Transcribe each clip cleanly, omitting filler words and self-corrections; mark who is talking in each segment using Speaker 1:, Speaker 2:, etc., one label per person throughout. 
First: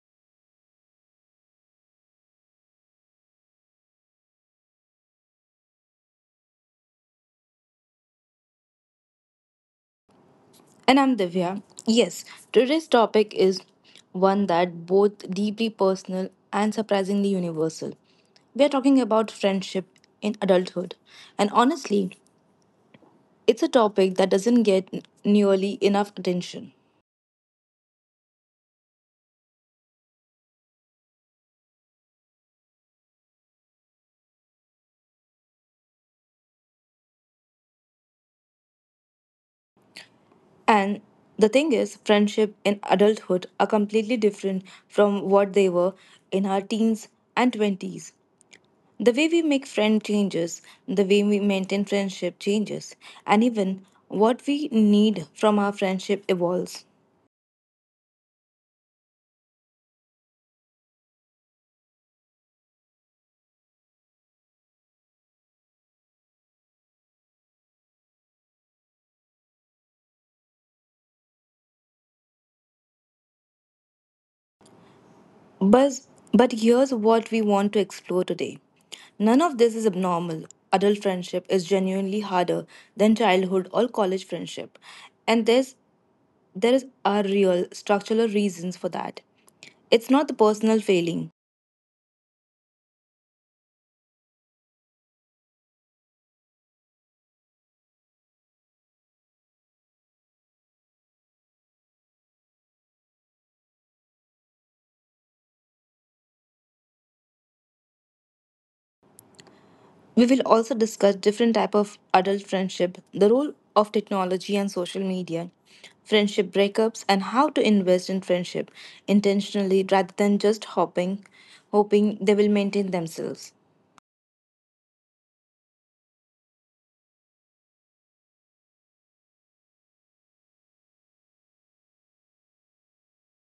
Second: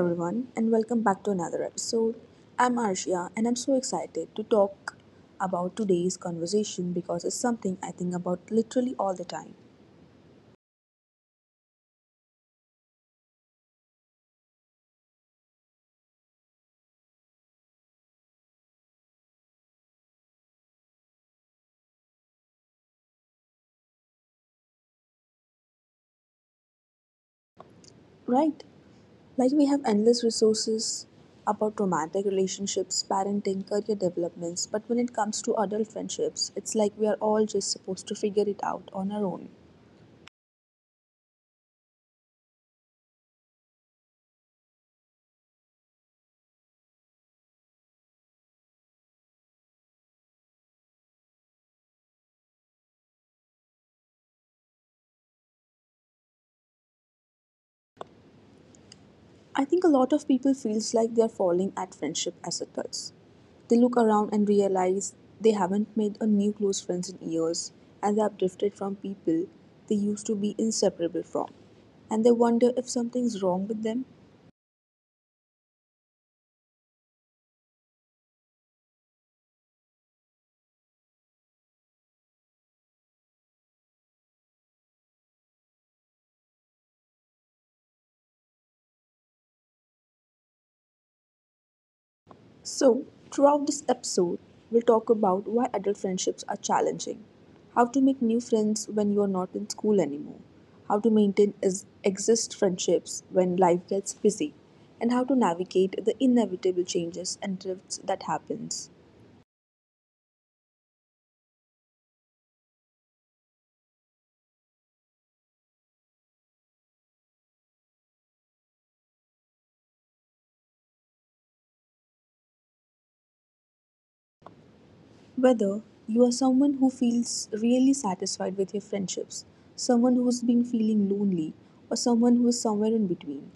Speaker 1: everyone, and welcome back to another episode. I'm Arshia, and I'm so excited to talk about today's conversation because it's something I think about literally all the time.
Speaker 2: And I'm Divya. Yes, today's topic is one that both deeply personal and surprisingly universal. We are talking about friendship in adulthood. And honestly, it's a topic that doesn't get nearly enough attention.
Speaker 1: Right? Like, we have endless resources about romantic relationships, parenting, career developments, but when it comes to adult friendships, it's like we are all just supposed to figure it out on our own.
Speaker 2: And the thing is, friendship in adulthood are completely different from what they were in our teens and 20s. The way we make friends changes, the way we maintain friendship changes, and even what we need from our friendship evolves.
Speaker 1: I think a lot of people feels like they're falling at friendship as adults. They look around and realize they haven't made a new close friends in years and they have drifted from people they used to be inseparable from. And they wonder if something's wrong with them.
Speaker 2: But, but here's what we want to explore today. None of this is abnormal. Adult friendship is genuinely harder than childhood or college friendship. And there's there is are real structural reasons for that. It's not the personal failing.
Speaker 1: So, throughout this episode, we'll talk about why adult friendships are challenging, how to make new friends when you are not in school anymore, how to maintain exist friendships when life gets busy, and how to navigate the inevitable changes and drifts that happens.
Speaker 2: We will also discuss different type of adult friendship, the role of technology and social media, friendship breakups and how to invest in friendship intentionally rather than just hopping hoping they will maintain themselves.
Speaker 1: Whether you are someone who feels really satisfied with your friendships, someone who's been feeling lonely, or someone who is somewhere in between,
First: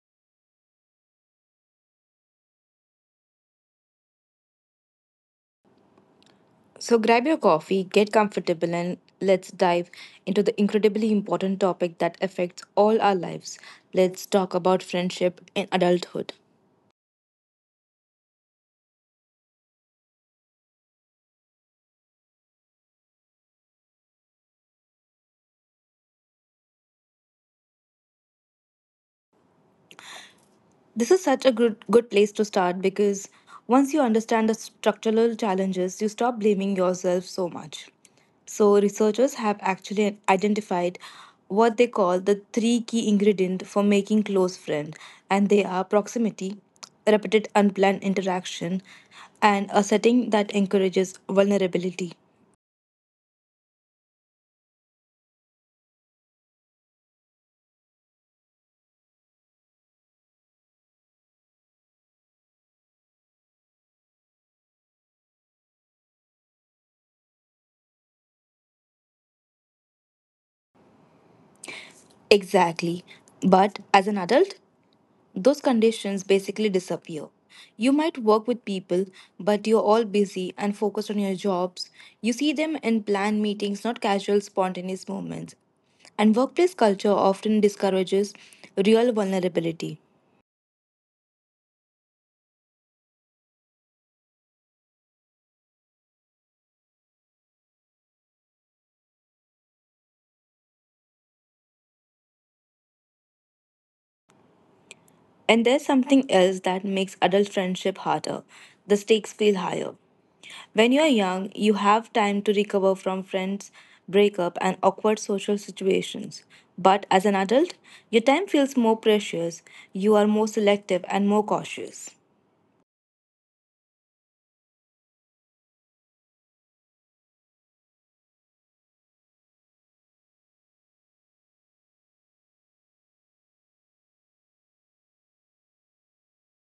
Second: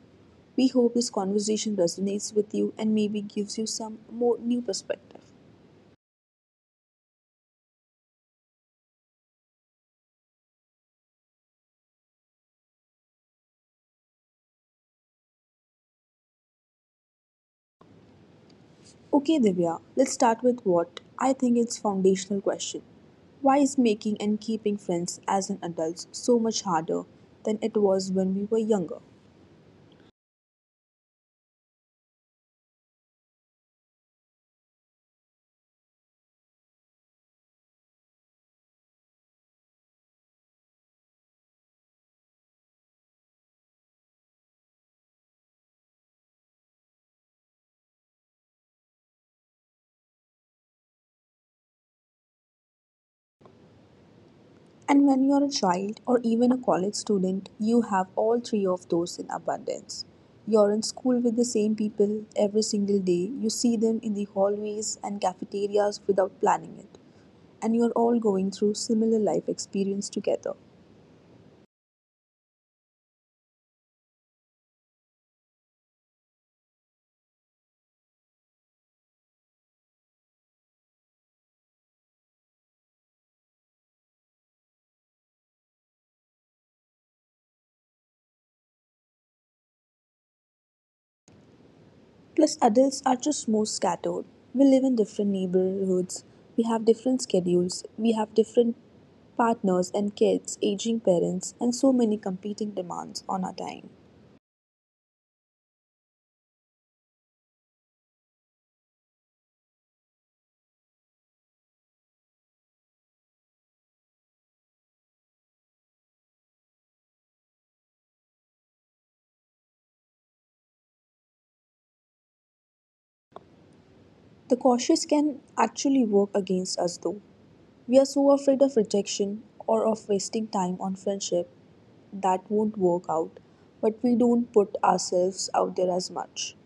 Speaker 1: we hope this conversation resonates with you and maybe gives you some more new perspective.
Speaker 2: So grab your coffee, get comfortable and let's dive into the incredibly important topic that affects all our lives. Let's talk about friendship in adulthood.
Speaker 1: Okay, Divya, let's start with what I think is foundational question. Why is making and keeping friends as an adult so much harder than it was when we were younger?
Speaker 2: This is such a good place to start because once you understand the structural challenges, you stop blaming yourself so much. So, researchers have actually identified what they call the three key ingredients for making close friends, and they are proximity, repeated unplanned interaction, and a setting that encourages vulnerability.
Speaker 1: And when you're a child or even a college student, you have all three of those in abundance. You're in school with the same people every single day. You see them in the hallways and cafeterias without planning it and you're all going through similar life experience together.
Speaker 2: Exactly. But as an adult, those conditions basically disappear. You might work with people, but you're all busy and focused on your jobs. You see them in planned meetings, not casual, spontaneous moments. And workplace culture often discourages real vulnerability.
Speaker 1: Plus, adults are just more scattered. We live in different neighborhoods, we have different schedules, we have different partners and kids, aging parents, and so many competing demands on our time.
Speaker 2: And there's something else that makes adult friendship harder. The stakes feel higher. When you're young, you have time to recover from friends, breakup, and awkward social situations. But as an adult, your time feels more precious, you are more selective and more cautious.
Speaker 1: The cautious can actually work against us though. We are so afraid of rejection or of wasting time on friendship that won't work out, but we don't put ourselves out there as much.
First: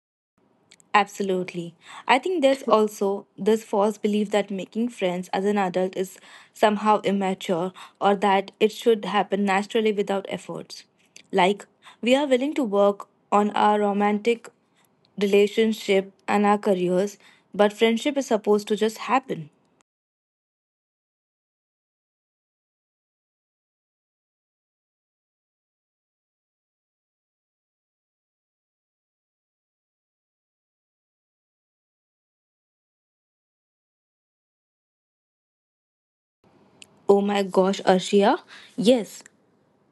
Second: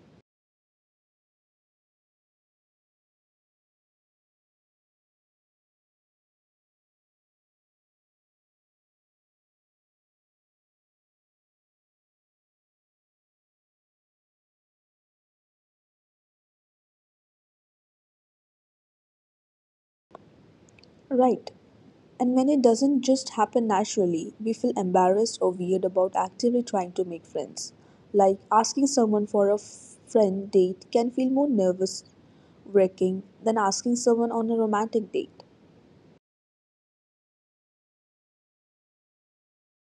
Speaker 2: Absolutely. I think there's also this false belief that making friends as an adult is somehow immature or that it should happen naturally without efforts. Like, we are willing to work on our romantic relationship and our careers, but friendship is supposed to just happen.
Speaker 1: Right. And when it doesn't just happen naturally, we feel embarrassed or weird about actively trying to make friends. Like asking someone for a friend date can feel more nervous wracking than asking someone on a romantic date.
Speaker 2: Oh my gosh, Arshia. Yes,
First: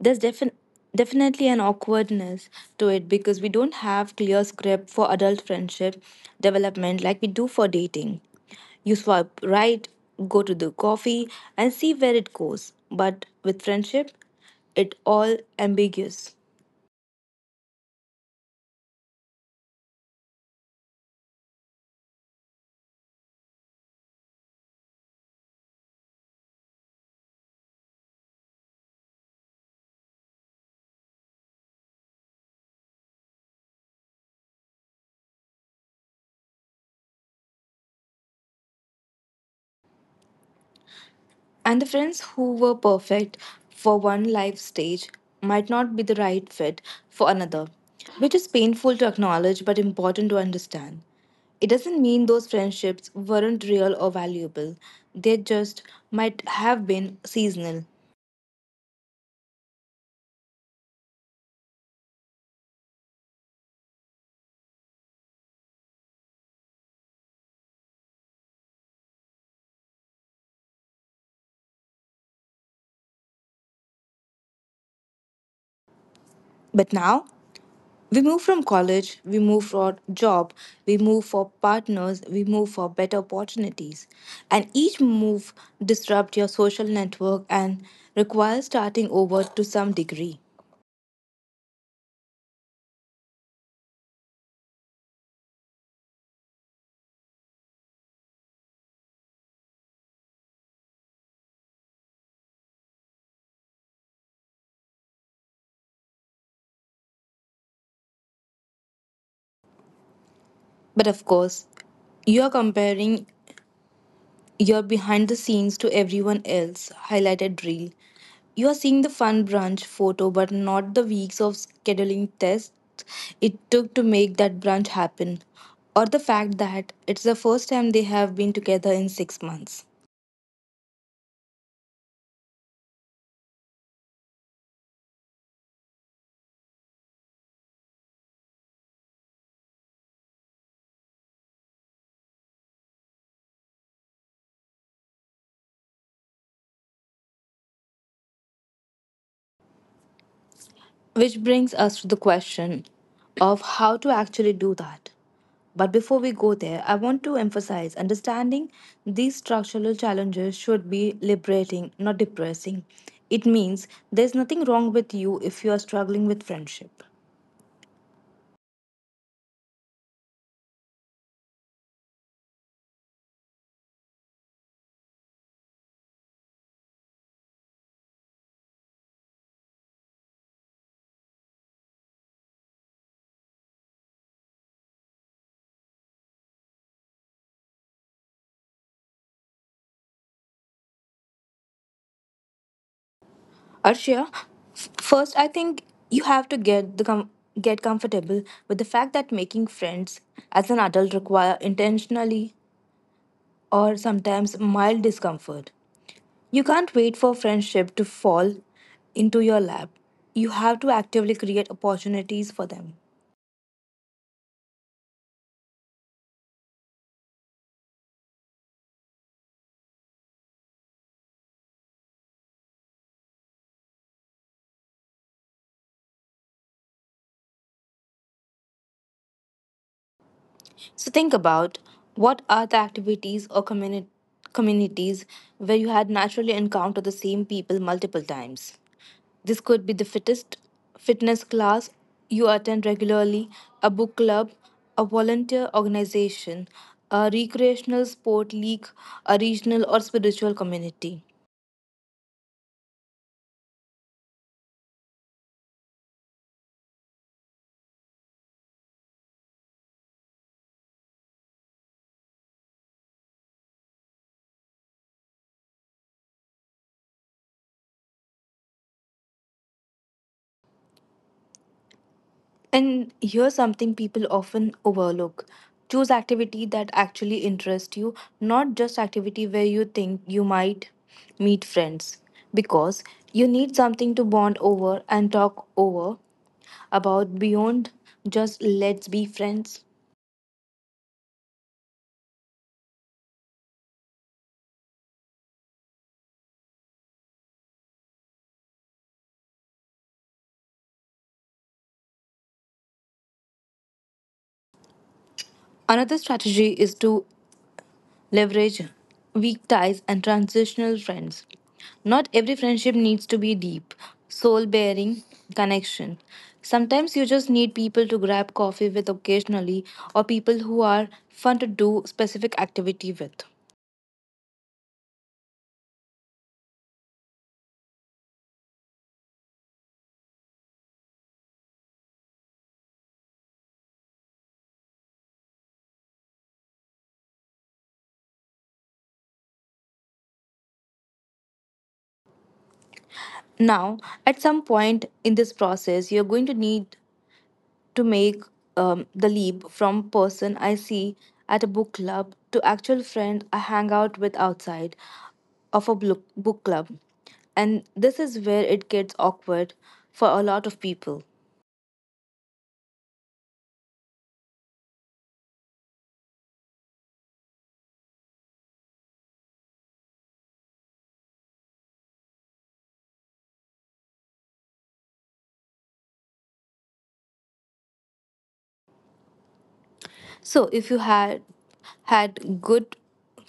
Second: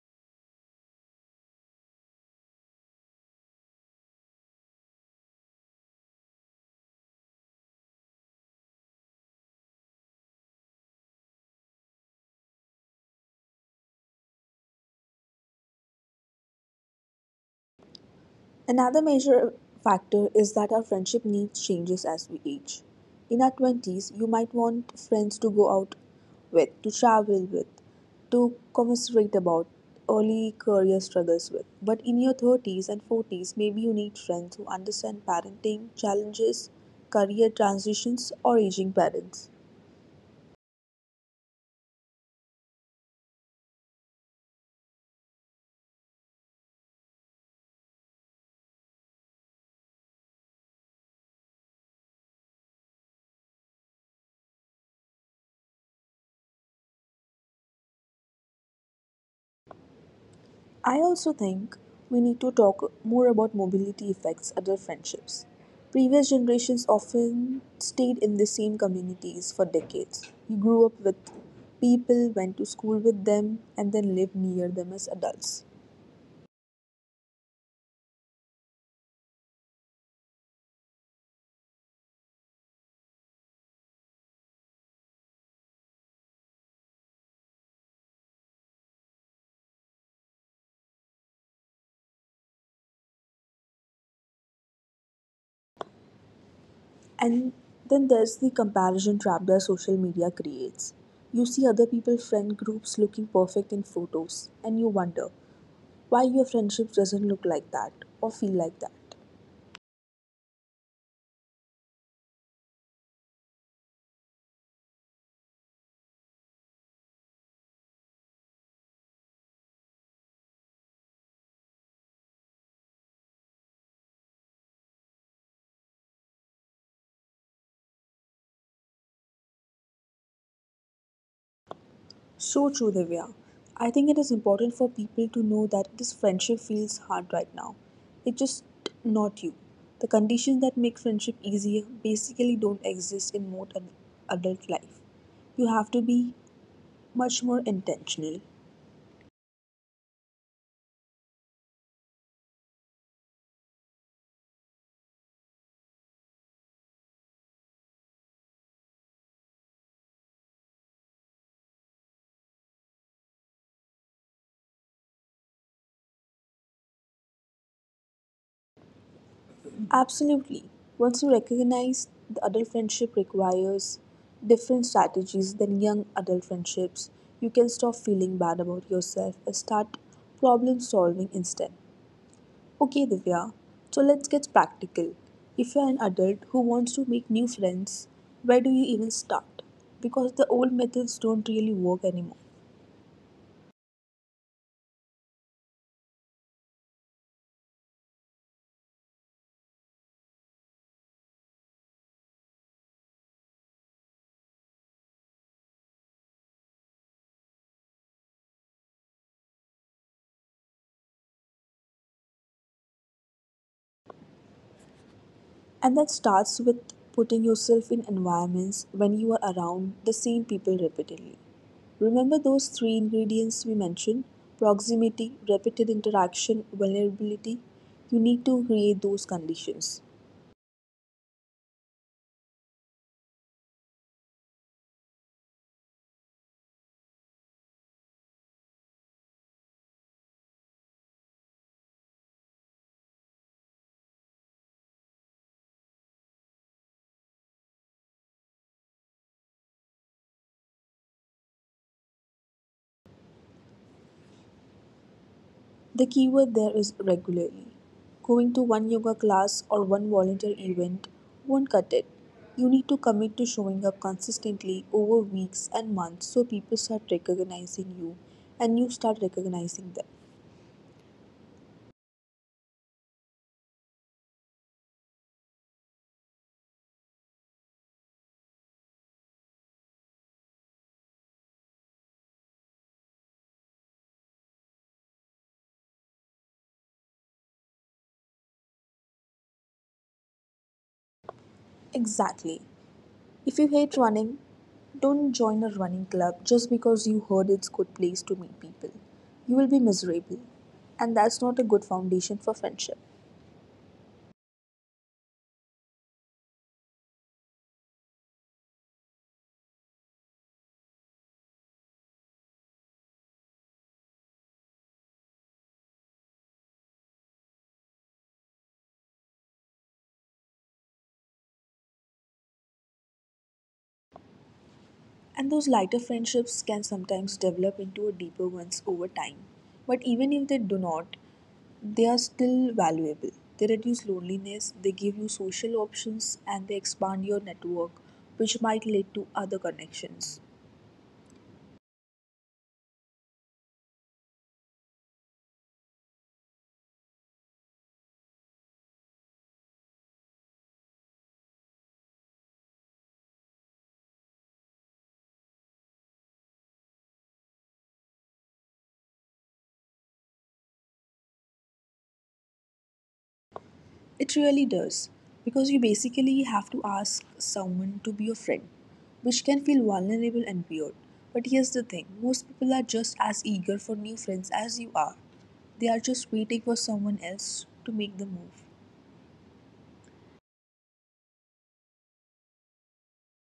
Speaker 2: there's defin- definitely an awkwardness to it because we don't have clear script for adult friendship development like we do for dating, you swipe right, go to the coffee and see where it goes, but with friendship it all ambiguous.
Speaker 1: Another major factor is that our friendship needs changes as we age. In our 20s, you might want friends to go out with, to travel with, to commiserate about early career struggles with. But in your 30s and 40s, maybe you need friends who understand parenting challenges, career transitions, or aging parents.
Speaker 2: And the friends who were perfect for one life stage might not be the right fit for another, which is painful to acknowledge but important to understand. It doesn't mean those friendships weren't real or valuable, they just might have been seasonal.
Speaker 1: I also think we need to talk more about mobility effects adult friendships. Previous generations often stayed in the same communities for decades. You grew up with people, went to school with them, and then lived near them as adults.
Speaker 2: But now, we move from college, we move for job, we move for partners, we move for better opportunities. And each move disrupts your social network and requires starting over to some degree.
Speaker 1: And then there's the comparison trap that social media creates. You see other people's friend groups looking perfect in photos, and you wonder why your friendship doesn't look like that or feel like that.
Speaker 2: But of course, you're comparing your behind the scenes to everyone else, highlighted reel. You are seeing the fun brunch photo, but not the weeks of scheduling tests it took to make that brunch happen, or the fact that it's the first time they have been together in six months.
Speaker 1: So true, Divya. I think it is important for people to know that this friendship feels hard right now. It's just not you. The conditions that make friendship easier basically don't exist in most adult life. You have to be much more intentional.
Speaker 2: Which brings us to the question of how to actually do that. But before we go there, I want to emphasize understanding these structural challenges should be liberating, not depressing. It means there's nothing wrong with you if you are struggling with friendship.
Speaker 1: Absolutely. Once you recognize the adult friendship requires different strategies than young adult friendships, you can stop feeling bad about yourself and start problem solving instead. Okay, Divya, so let's get practical. If you're an adult who wants to make new friends, where do you even start? Because the old methods don't really work anymore.
Speaker 2: Arshia, first I think you have to get comfortable with the fact that making friends as an adult require intentionally or sometimes mild discomfort. You can't wait for friendship to fall into your lap. You have to actively create opportunities for them.
Speaker 1: And that starts with putting yourself in environments when you are around the same people repeatedly. Remember those three ingredients we mentioned: proximity, repeated interaction, vulnerability? You need to create those conditions.
Speaker 2: So think about what are the activities or communities where you had naturally encountered the same people multiple times. This could be the fittest fitness class you attend regularly, a book club, a volunteer organization, a recreational sport league, a regional or spiritual community.
Speaker 1: The keyword there is regularly. Going to one yoga class or one volunteer event won't cut it. You need to commit to showing up consistently over weeks and months so people start recognizing you and you start recognizing them.
Speaker 2: And here's something people often overlook. Choose activity that actually interests you, not just activity where you think you might meet friends. Because you need something to bond over and talk over about beyond just let's be friends.
Speaker 1: Exactly. If you hate running, don't join a running club just because you heard it's a good place to meet people. You will be miserable and that's not a good foundation for friendship.
Speaker 2: Another strategy is to leverage weak ties and transitional friends. Not every friendship needs to be deep, soul bearing connection. Sometimes you just need people to grab coffee with occasionally or people who are fun to do specific activity with.
Speaker 1: And those lighter friendships can sometimes develop into a deeper ones over time. But even if they do not, they are still valuable. They reduce loneliness, they give you social options, and they expand your network, which might lead to other connections.
Speaker 2: Now, at some point in this process, you're going to need to make the leap from person I see at a book club to actual friend I hang out with outside. Book club. And this is where it gets awkward for a lot of people.
Speaker 1: It really does, because you basically have to ask someone to be your friend, which can feel vulnerable and weird. But here's the thing: most people are just as eager for new friends as you are. They are just waiting for someone else to make the move.
Speaker 2: So if you had good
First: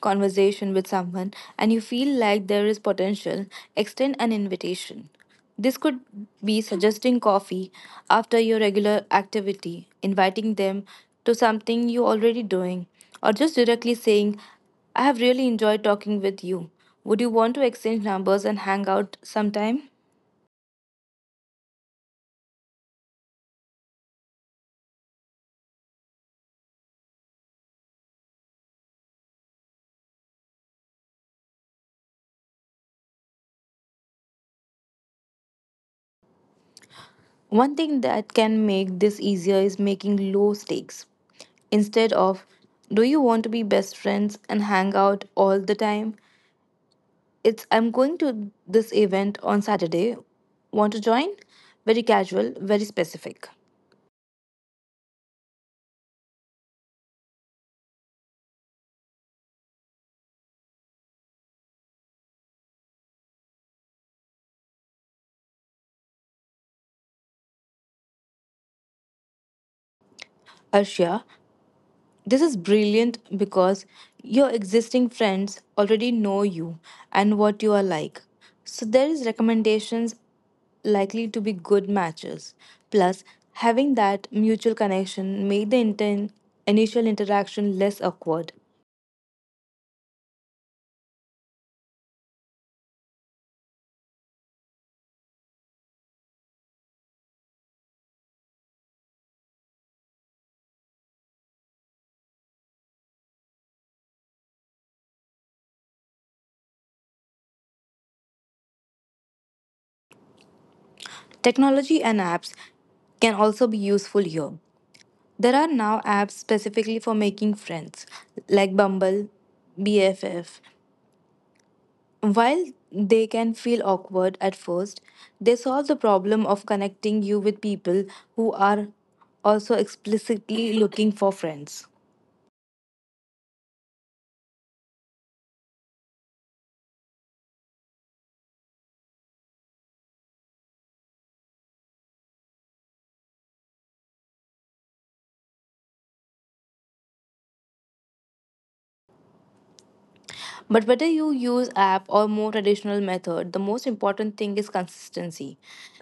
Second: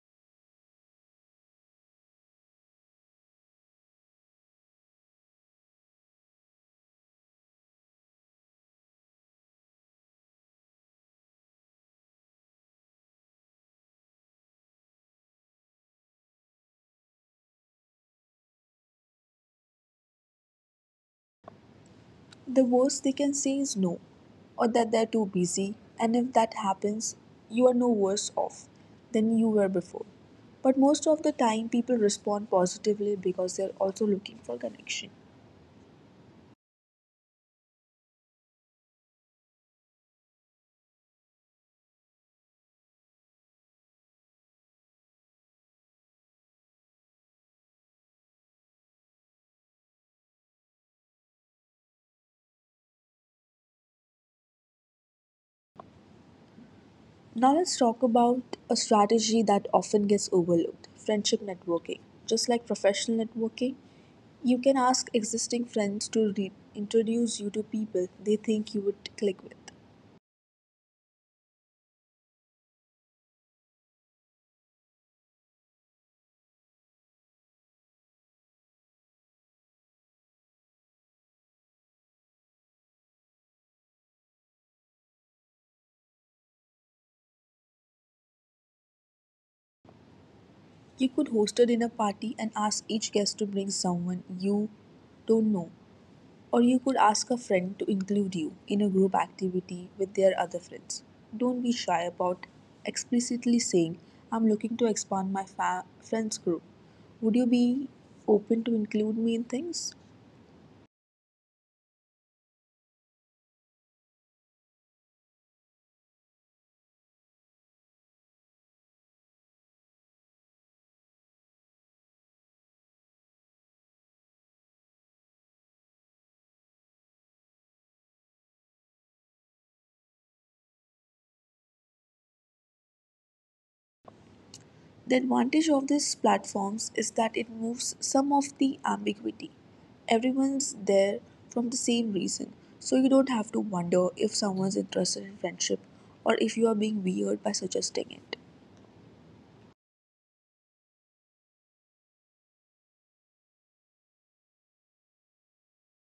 Speaker 2: conversation with someone and you feel like there is potential, extend an invitation. This could be suggesting coffee after your regular activity, inviting them to something you're already doing, or just directly saying, I have really enjoyed talking with you. Would you want to exchange numbers and hang out sometime?
Speaker 1: The worst they can say is no, or that they're too busy, and if that happens, you are no worse off than you were before. But most of the time, people respond positively because they're also looking for connection.
Speaker 2: One thing that can make this easier is making low stakes. Instead of, do you want to be best friends and hang out all the time? It's, I'm going to this event on Saturday. Want to join? Very casual, very specific.
Speaker 1: Now, let's talk about a strategy that often gets overlooked: friendship networking. Just like professional networking, you can ask existing friends to introduce you to people they think you would click with.
Speaker 2: Arshia, this is brilliant because your existing friends already know you and what you are like. So there is recommendations likely to be good matches. Plus, having that mutual connection made the initial interaction less awkward.
Speaker 1: You could host a dinner party and ask each guest to bring someone you don't know, or you could ask a friend to include you in a group activity with their other friends. Don't be shy about explicitly saying, I'm looking to expand my friends group. Would you be open to include me in things?
Speaker 2: Technology and apps can also be useful here. There are now apps specifically for making friends, like Bumble, BFF. While they can feel awkward at first, they solve the problem of connecting you with people who are also explicitly looking for friends.
Speaker 1: The advantage of these platforms is that it moves some of the ambiguity. Everyone's there from the same reason, so you don't have to wonder if someone's interested in friendship or if you are being weird by suggesting it.
Speaker 2: But whether you use app or more traditional method, the most important thing is consistency.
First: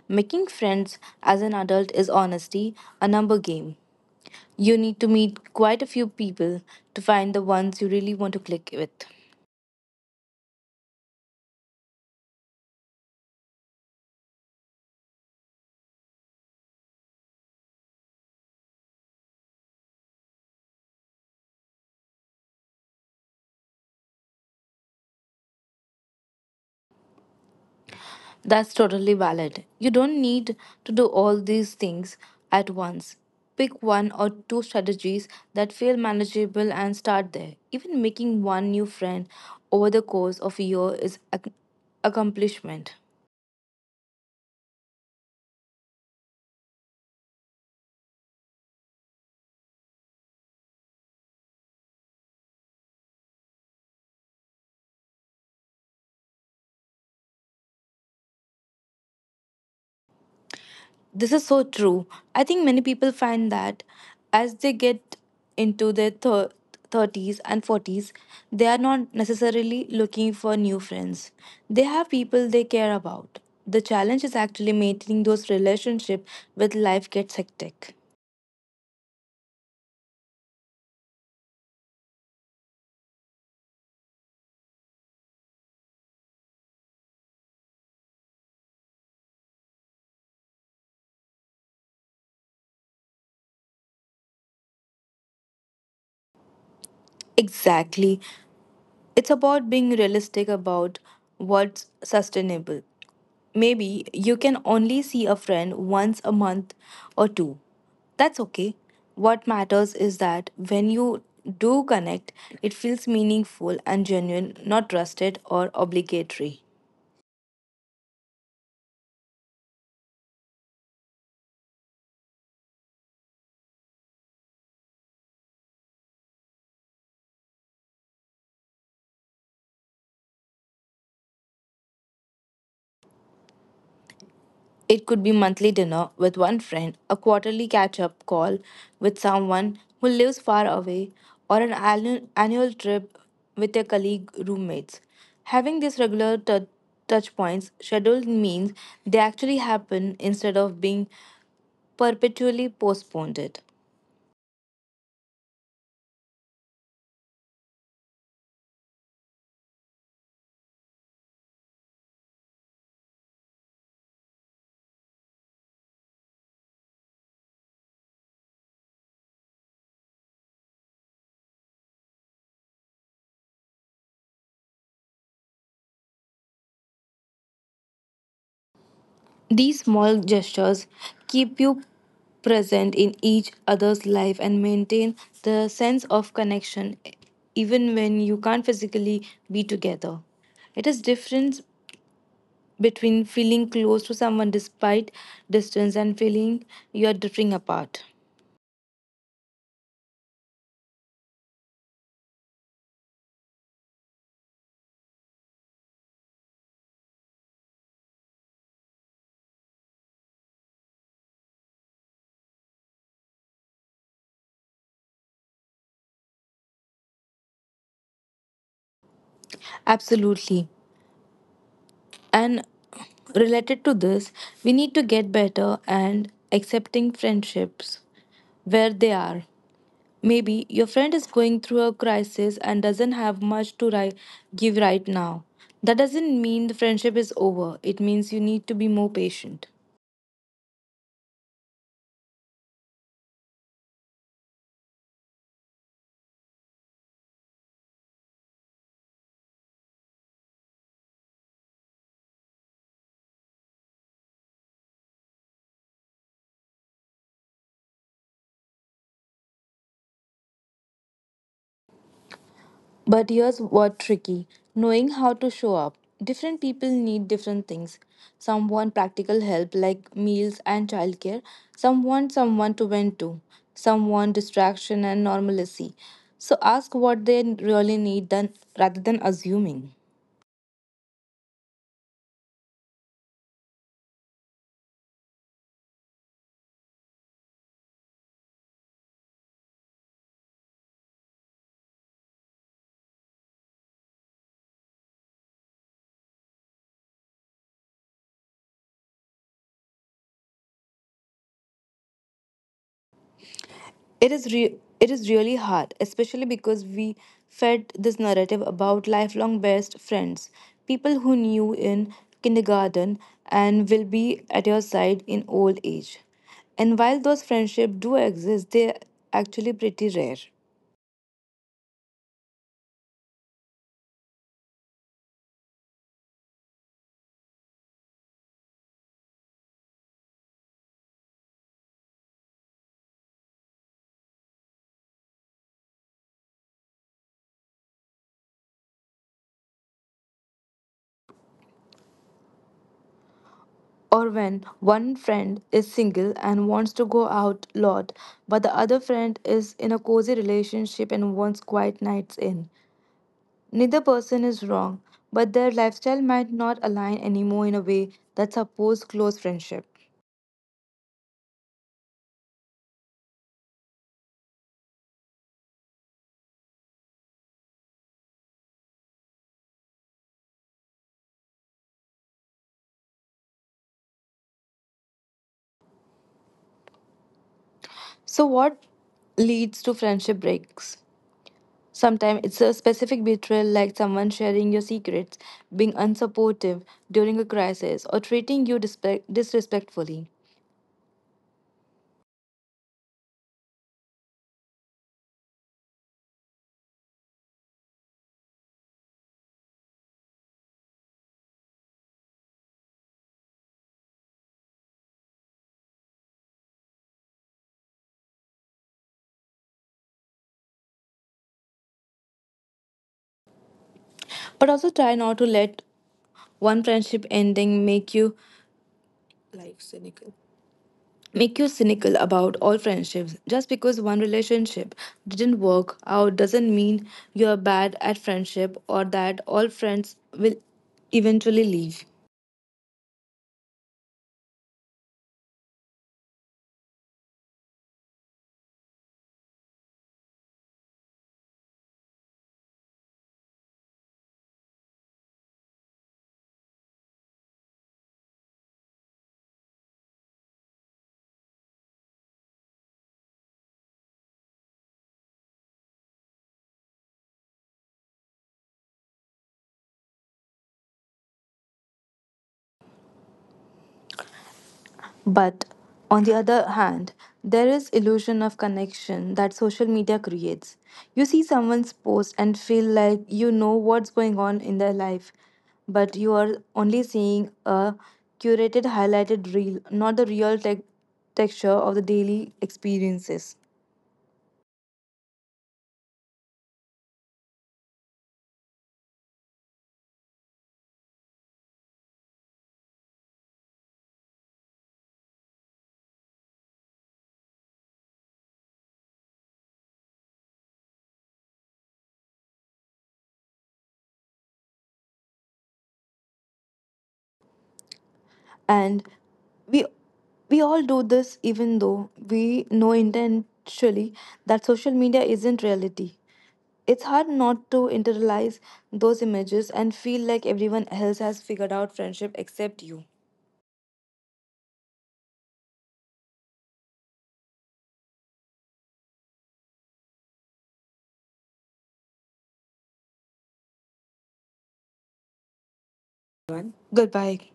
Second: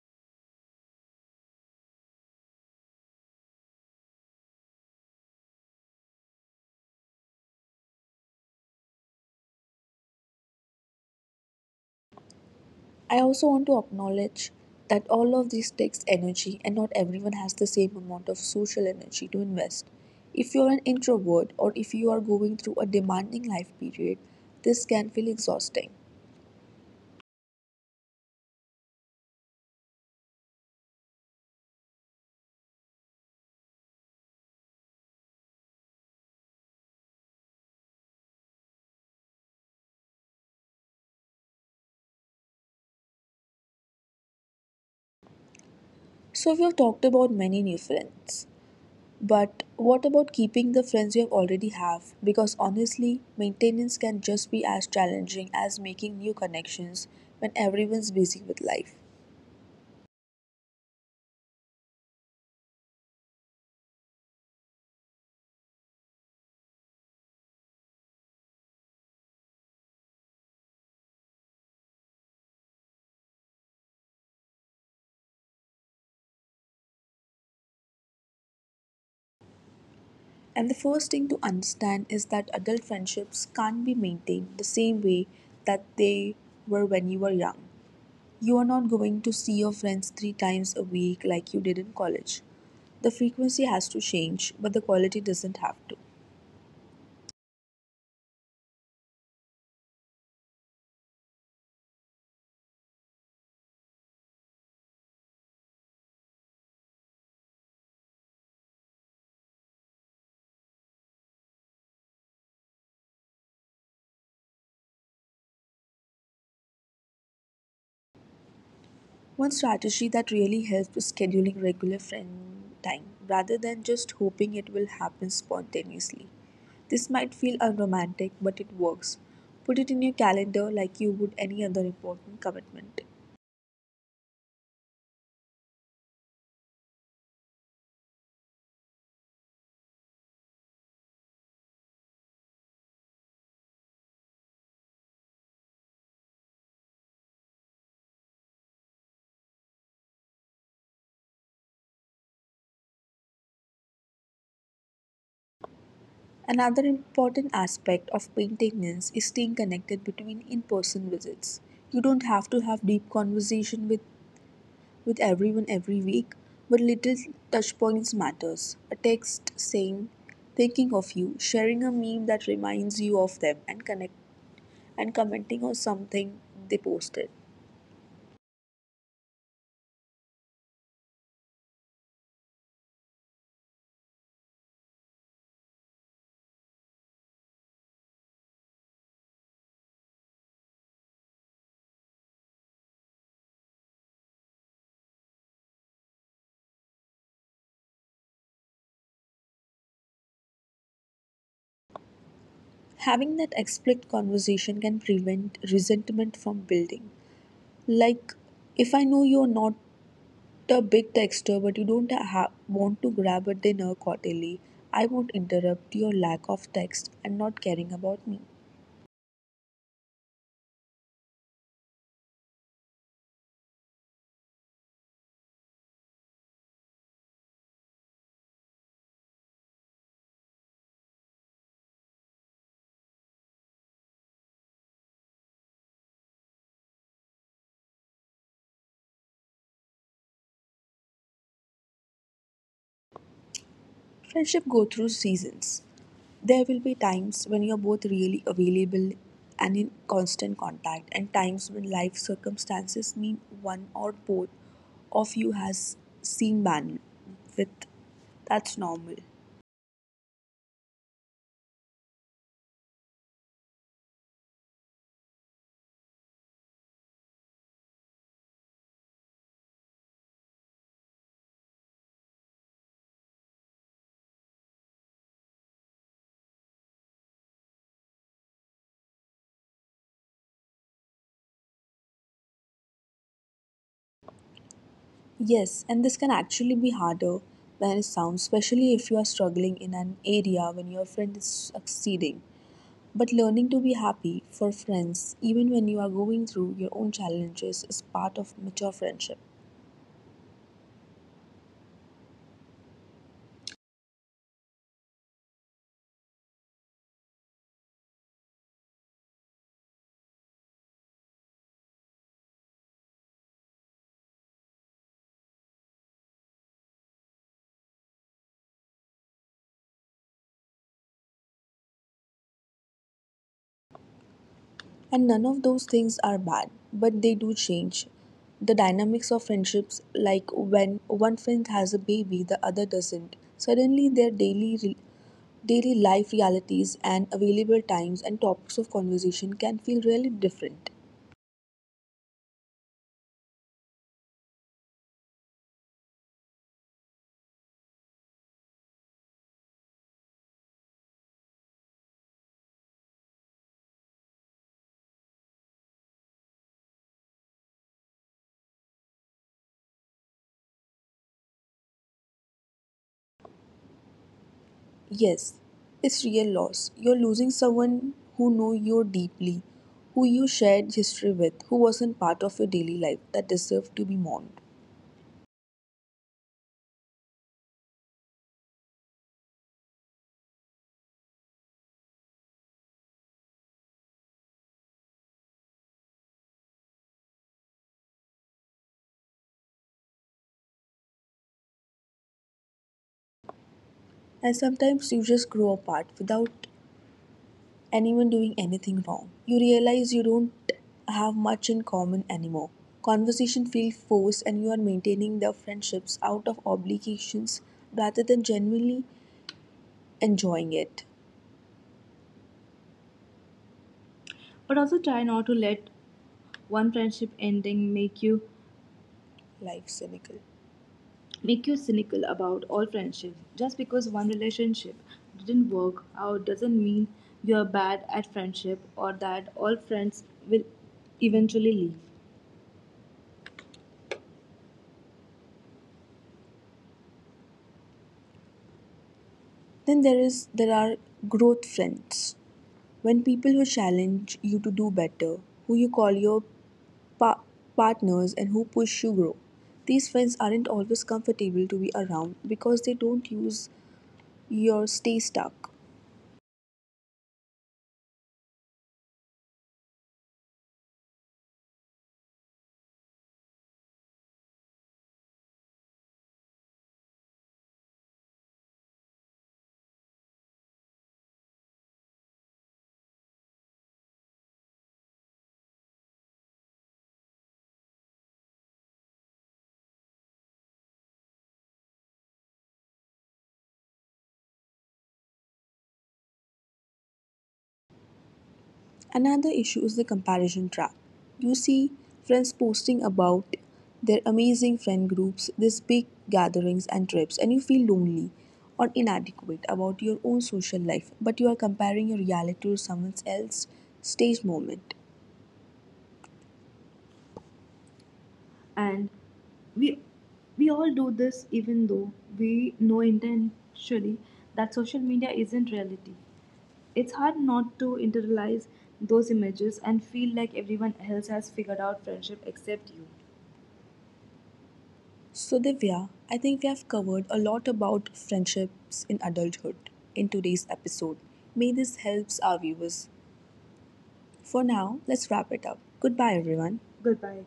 Speaker 2: Making friends as an adult is honesty, a number game. You need to meet quite a few people to find the ones you really want to click with.
Speaker 1: I also want to acknowledge that all of this takes energy and not everyone has the same amount of social energy to invest. If you're an introvert or if you are going through a demanding life period, this can feel exhausting.
Speaker 2: That's totally valid. You don't need to do all these things at once. Pick one or two strategies that feel manageable and start there. Even making one new friend over the course of a year is accomplishment.
Speaker 1: So, we have talked about many new friends. But what about keeping the friends you have already have? Because honestly, maintenance can just be as challenging as making new connections when everyone's busy with life.
Speaker 2: This is so true. I think many people find that as they get into their 30s and 40s, they are not necessarily looking for new friends. They have people they care about. The challenge is actually maintaining those relationships with life gets hectic.
Speaker 1: And the first thing to understand is that adult friendships can't be maintained the same way that they were when you were young. You are not going to see your friends three times a week like you did in college. The frequency has to change, but the quality doesn't have to.
Speaker 2: Exactly. It's about being realistic about what's sustainable. Maybe you can only see a friend once a month or two. That's okay. What matters is that when you do connect, it feels meaningful and genuine, not rusted or obligatory.
Speaker 1: One strategy that really helps is scheduling regular friend time rather than just hoping it will happen spontaneously. This might feel unromantic, but it works. Put it in your calendar like you would any other important commitment.
Speaker 2: It could be monthly dinner with one friend, a quarterly catch-up call with someone who lives far away, or an annual trip with your colleague roommates. Having these regular touch points scheduled means they actually happen instead of being perpetually postponed.
Speaker 1: Another important aspect of maintenance is staying connected between in person visits. You don't have to have deep conversation with everyone every week, but little touchpoints matters. A text saying thinking of you, sharing a meme that reminds you of them and connect and commenting on something they posted.
Speaker 2: These small gestures keep you present in each other's life and maintain the sense of connection even when you can't physically be together. It is difference between feeling close to someone despite distance and feeling you are drifting apart.
Speaker 1: Having that explicit conversation can prevent resentment from building. Like if I know you're not a big texter but you don't want to grab a dinner quarterly, I won't interrupt your lack of text and not caring about me.
Speaker 2: Absolutely. And related to this, we need to get better and accepting friendships where they are. Maybe your friend is going through a crisis and doesn't have much to give right now. That doesn't mean the friendship is over, it means you need to be more patient.
Speaker 1: Friendship go through seasons. There will be times when you're both really available and in constant contact and times when life circumstances mean one or both of you has seen bandwidth. That's normal.
Speaker 2: But here's what tricky, knowing how to show up. Different people need different things. Some want practical help like meals and childcare, some want someone to vent to, some want distraction and normalcy. So ask what they really need then rather than assuming.
Speaker 1: Yes, and this can actually be harder than it sounds, especially if you are struggling in an area when your friend is succeeding. But learning to be happy for friends, even when you are going through your own challenges, is part of mature friendship.
Speaker 2: It is re- it is really hard, especially because we fed this narrative about lifelong best friends, people who knew in kindergarten and will be at your side in old age. And while those friendships do exist, they're actually pretty rare.
Speaker 1: And none of those things are bad, but they do change the dynamics of friendships, like when one friend has a baby, the other doesn't. Suddenly, their daily life realities and available times and topics of conversation can feel really different.
Speaker 2: Or when one friend is single and wants to go out a lot, but the other friend is in a cozy relationship and wants quiet nights in. Neither person is wrong, but their lifestyle might not align anymore in a way that supports close friendship.
Speaker 1: Yes, it's real loss. You're losing someone who knew you deeply, who you shared history with, who wasn't part of your daily life that deserved to be mourned.
Speaker 2: So, what leads to friendship breaks? Sometimes it's a specific betrayal, like someone sharing your secrets, being unsupportive during a crisis, or treating you disrespectfully.
Speaker 1: And sometimes you just grow apart without anyone doing anything wrong. You realize you don't have much in common anymore. Conversation feels forced and you are maintaining the friendships out of obligations rather than genuinely enjoying it.
Speaker 2: But
Speaker 1: But
Speaker 2: also
Speaker 1: also
Speaker 2: try
Speaker 1: try
Speaker 2: not to
Speaker 1: not to
Speaker 2: let
Speaker 1: let
Speaker 2: one
Speaker 1: one friendship
Speaker 2: friendship
Speaker 1: ending
Speaker 2: ending
Speaker 1: make
Speaker 2: make
Speaker 1: you
Speaker 2: you life
Speaker 1: Life cynical.
Speaker 2: cynical.
Speaker 1: Make
Speaker 2: Make you
Speaker 1: you
Speaker 2: cynical
Speaker 1: cynical
Speaker 2: about
Speaker 1: about all
Speaker 2: all
Speaker 1: friendships.
Speaker 2: friendships. Just
Speaker 1: Just
Speaker 2: because
Speaker 1: because one
Speaker 2: one
Speaker 1: relationship
Speaker 2: relationship didn't
Speaker 1: didn't work
Speaker 2: work
Speaker 1: out
Speaker 2: out
Speaker 1: doesn't
Speaker 2: doesn't
Speaker 1: mean
Speaker 2: mean
Speaker 1: you're
Speaker 2: you're
Speaker 1: bad
Speaker 2: bad at
Speaker 1: at friendship
Speaker 2: friendship or
Speaker 1: or
Speaker 2: that
Speaker 1: that
Speaker 2: all
Speaker 1: all
Speaker 2: friends
Speaker 1: friends
Speaker 2: will
Speaker 1: will
Speaker 2: eventually
Speaker 1: eventually leave.
Speaker 2: leave.
Speaker 1: Then there are growth friends. When people who challenge you to do better, who you call your pa- partners and who push you grow. These friends aren't always comfortable to be around because they don't use your stay stuck.
Speaker 2: But on the other hand, there is illusion of connection that social media creates. You see someone's post and feel like you know what's going on in their life, but you are only seeing a curated highlighted reel, not the real texture of the daily experiences.
Speaker 1: Another issue is the comparison trap. You see friends posting about their amazing friend groups, these big gatherings and trips, and you feel lonely or inadequate about your own social life, but you are comparing your reality to someone else's stage moment.
Speaker 2: And
Speaker 1: And
Speaker 2: we
Speaker 1: we
Speaker 2: we
Speaker 1: we
Speaker 2: all
Speaker 1: all
Speaker 2: do
Speaker 1: do
Speaker 2: this
Speaker 1: this
Speaker 2: even
Speaker 1: even though
Speaker 2: though we
Speaker 1: we
Speaker 2: know
Speaker 1: know intentionally
Speaker 2: intentionally that
Speaker 1: that
Speaker 2: social
Speaker 1: social
Speaker 2: media
Speaker 1: media
Speaker 2: isn't
Speaker 1: isn't reality.
Speaker 2: reality. It's
Speaker 1: It's hard
Speaker 2: hard not
Speaker 1: not to
Speaker 2: to
Speaker 1: internalize
Speaker 2: internalize those
Speaker 1: those
Speaker 2: images
Speaker 1: images
Speaker 2: and
Speaker 1: and
Speaker 2: feel
Speaker 1: feel
Speaker 2: like
Speaker 1: like everyone
Speaker 2: everyone else
Speaker 1: else
Speaker 2: has
Speaker 1: has
Speaker 2: figured
Speaker 1: figured
Speaker 2: out
Speaker 1: out
Speaker 2: friendship
Speaker 1: friendship
Speaker 2: except
Speaker 1: except you.
Speaker 2: you.
Speaker 1: So, Divya, I think we have covered a lot about friendships in adulthood in today's episode. May this helps our viewers. For now, let's wrap it up. Goodbye, everyone.
Speaker 2: Goodbye.
Speaker 1: Goodbye.